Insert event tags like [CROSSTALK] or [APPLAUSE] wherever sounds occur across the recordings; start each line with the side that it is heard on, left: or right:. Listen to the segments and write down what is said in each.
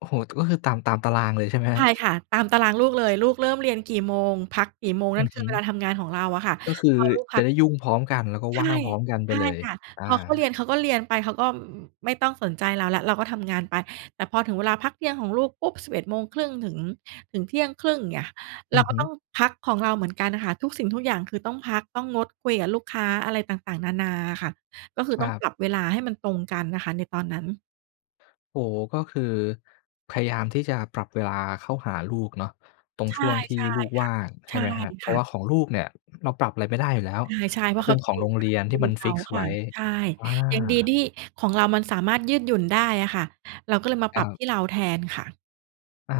left: โอ้โฮ ก็คือตาม ตามตารางเลยใช่ไหมค
right: ใ
left: ร
right: ช
left: ั
right: ่
left: บ?
right: ค่ะ ตามตารางลูกเลย ลูกเริ่มเรียนกี่โมง พักกี่โมง
left: อ
right: น
left: ื
right: ั่
left: อ
right: นค
left: ฮ
right: ือเว
left: ึ
right: ลาทำงานของเราอะค่ะ
left: ก็คื
right: พ
left: อ
right: อลูกพ
left: จ
right: ั
left: ะ
right: ก
left: ได้
right: เน
left: ย
right: ี
left: ุ
right: ่
left: ่
right: ย
left: งพร้อมกัน แล้วก็
right: ใช
left: ว
right: ่
left: ่างพร้อมกันไ
right: ใช
left: ป
right: ่
left: เลย
right: ค่ะ
left: อ
right: พอ
left: า
right: เขาเรียน เขาก็เรียนไป เขาก็ อ ไม่ต้องสนใจเราแล้ว เราก็ทำงานไป แต่พอถึงเวลาพักเที่ยงของลูกปุ๊บ 11:30 ถึง ถึงเที่ยงครึ่ง อย่างเงี้ย เ
left: อ
right: ร
left: ื
right: า
left: อ
right: ก
left: ฮ
right: ็
left: ึ
right: ต้องพักของเราเหมือนกันน่ะค่ะ ทุกสิ่งทุกอย่างคือต้องพัก ต้องงดคุยกับลูกค้าอะไรต่าง ๆ นานาอะค่ะ ก็คือ
left: ค
right: ต้
left: ร
right: อ
left: ั
right: ง
left: บ
right: ปรับเวลาให้มันตรงกันนะคะในตอนนั้น
left: โอ้โฮ ก็คือพยายามที่จะปรับเวลาเข้าหาลูกเนาะ ตรง
right: ใช
left: ช
right: ่
left: ่วงที่
right: ใช่ค่ะ
left: ลูกว่าง ใช
right: ใช
left: ่
right: ่
left: ไหมครับ เ
right: ค
left: พรา
right: ่
left: ะว
right: ะ
left: ่าของลูกเนี่ย เราปรับอะไรไม่ได้อยู่แล้ว
right: ใช่ ๆ
left: เ
right: เ
left: พ
right: พ
left: ร
right: ร
left: า
right: า
left: ะ
right: ะ
left: เ
right: เ
left: ป
right: ข
left: ็
right: า
left: น
right: ต้
left: ข
right: อง
left: อ
right: เ
left: ง
right: รี
left: โ
right: ย
left: ร
right: น
left: ง
right: ต
left: เร
right: า
left: ี
right: ม
left: ยน
right: ค
left: ที
right: ร
left: ่
right: ู
left: มัน
right: เข
left: ฟิ
right: า
left: กซ์
right: ค
left: ไ
right: ่
left: ว
right: ะ
left: ้
right: ใช่
left: ว่า
right: ยังดีที่ของเรามันสามารถยืดหยุ่นได้อะค่ะ เราก็เลยมา
left: ค
right: ปร
left: ร
right: ับ
left: ับ
right: ที่เราแทนค่ะ
left: อา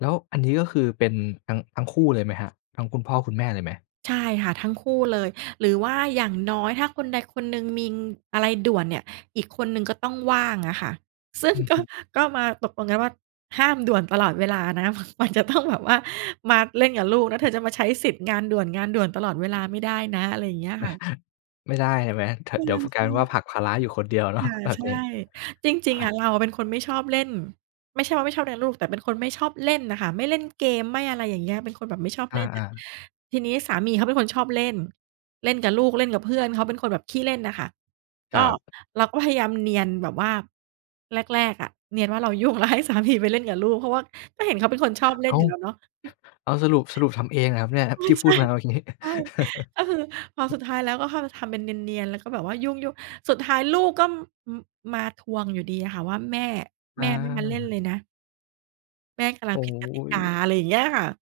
left: แล้วอันนี้ ก็คือเป็นทั้ง ทั้งคู่เลยไหมครับ ทั้งคุณพ่อคุณแม่เลยไหม?
right: ใช่ค่ะ ทั้งคู่เลย หรือว่าอย่างน้อย ถ้าคนใดคนหนึ่งมีอะไรด่วนเนี่ย อีกคนหนึ่งก็ต้องว่างอะค่ะ ซึ่
left: อ
right: ง
left: ือ
right: ก
left: ฮ
right: ็
left: ึ
right: ก็มาตกลงกันว่า "ห้ามด่วนตลอดเวลานะ ม มันจะ ต้องแบบว่ามาเล่นกับลูกนะ เธอจะมาใช้สิทธิ์งานด่วน งานด่วน ตลอดเวลาไม่ได้นะ" อะไรอย่างเงี้ย ค่ะ
left: [CHUCKLES] ไม่ได้เห็นไหม ท
right: ใ
left: เดี๋ยว พ ก
right: ช
left: ลาย
right: ่
left: เป็นว่า
right: ๆ
left: ผลักภาระอยู่คนเดียวเน
right: ค
left: าะ
right: ่ะ
left: แบ
right: ใ
left: บ
right: ช่
left: นี้
right: จริง ๆ อะเราอะเป็นคนไม่ชอบเล่น ไม่ใช่ว่าไม่ชอบเลี้ยงลูก แต่เป็นคนไม่ชอบเล่นน่ะค่ะ ไม่เล่นเกม ไม่อะไรอย่างเงี้ย เป็นคนแบบไม่ชอบ
left: อ
right: เล่นอ
left: า
right: ะ
left: ๆ
right: ทีนี้สามีเขาเป็นคนชอบเล่น เล่นกับลูก เล่นกับเพื่อน เขาเป็นคนแบบขี้เล่นน่ะค่ะ
left: ค
right: ก็
left: รับ
right: เราก็พยายามเนียนแบบว่า แรก ๆ อะ เนียนว่าเรา ยุ่ง แล้วให้สามี ไปเล่นกับลูก เพราะว่าก็เห็นเขาเป็นคนชอบเล่
left: อ้
right: น
left: า
right: อยู
left: ว
right: ่แล้วเนาะ
left: อ้าว สรุป สรุปทำเองเหรอครับเนี่ยที
right: [CHUCKLES]
left: ่
right: ใ
left: พ
right: ช
left: ู
right: ่
left: ดมาเมื่อ กี้
right: ๆ ใช่ ก็คือพอส
left: [CHUCKLES]
right: ุดท้ายแล้ว ก็เข้าไปทำเป็นเนียน ๆ แล้วก็แบบว่ายุ่ง ๆ สุดท้ายลูกก็ ม มาทวงอยู่ดีอะค่ะว่า แม่
left: อ
right: แม่ไม่มาเล่น
left: า
right: เลยนะ แม่กะลั
left: โอ
right: ง
left: ้
right: ผิ
left: โ
right: ดกติกา
left: ฮ
right: อะไรอย่างเงี้ยค่ะ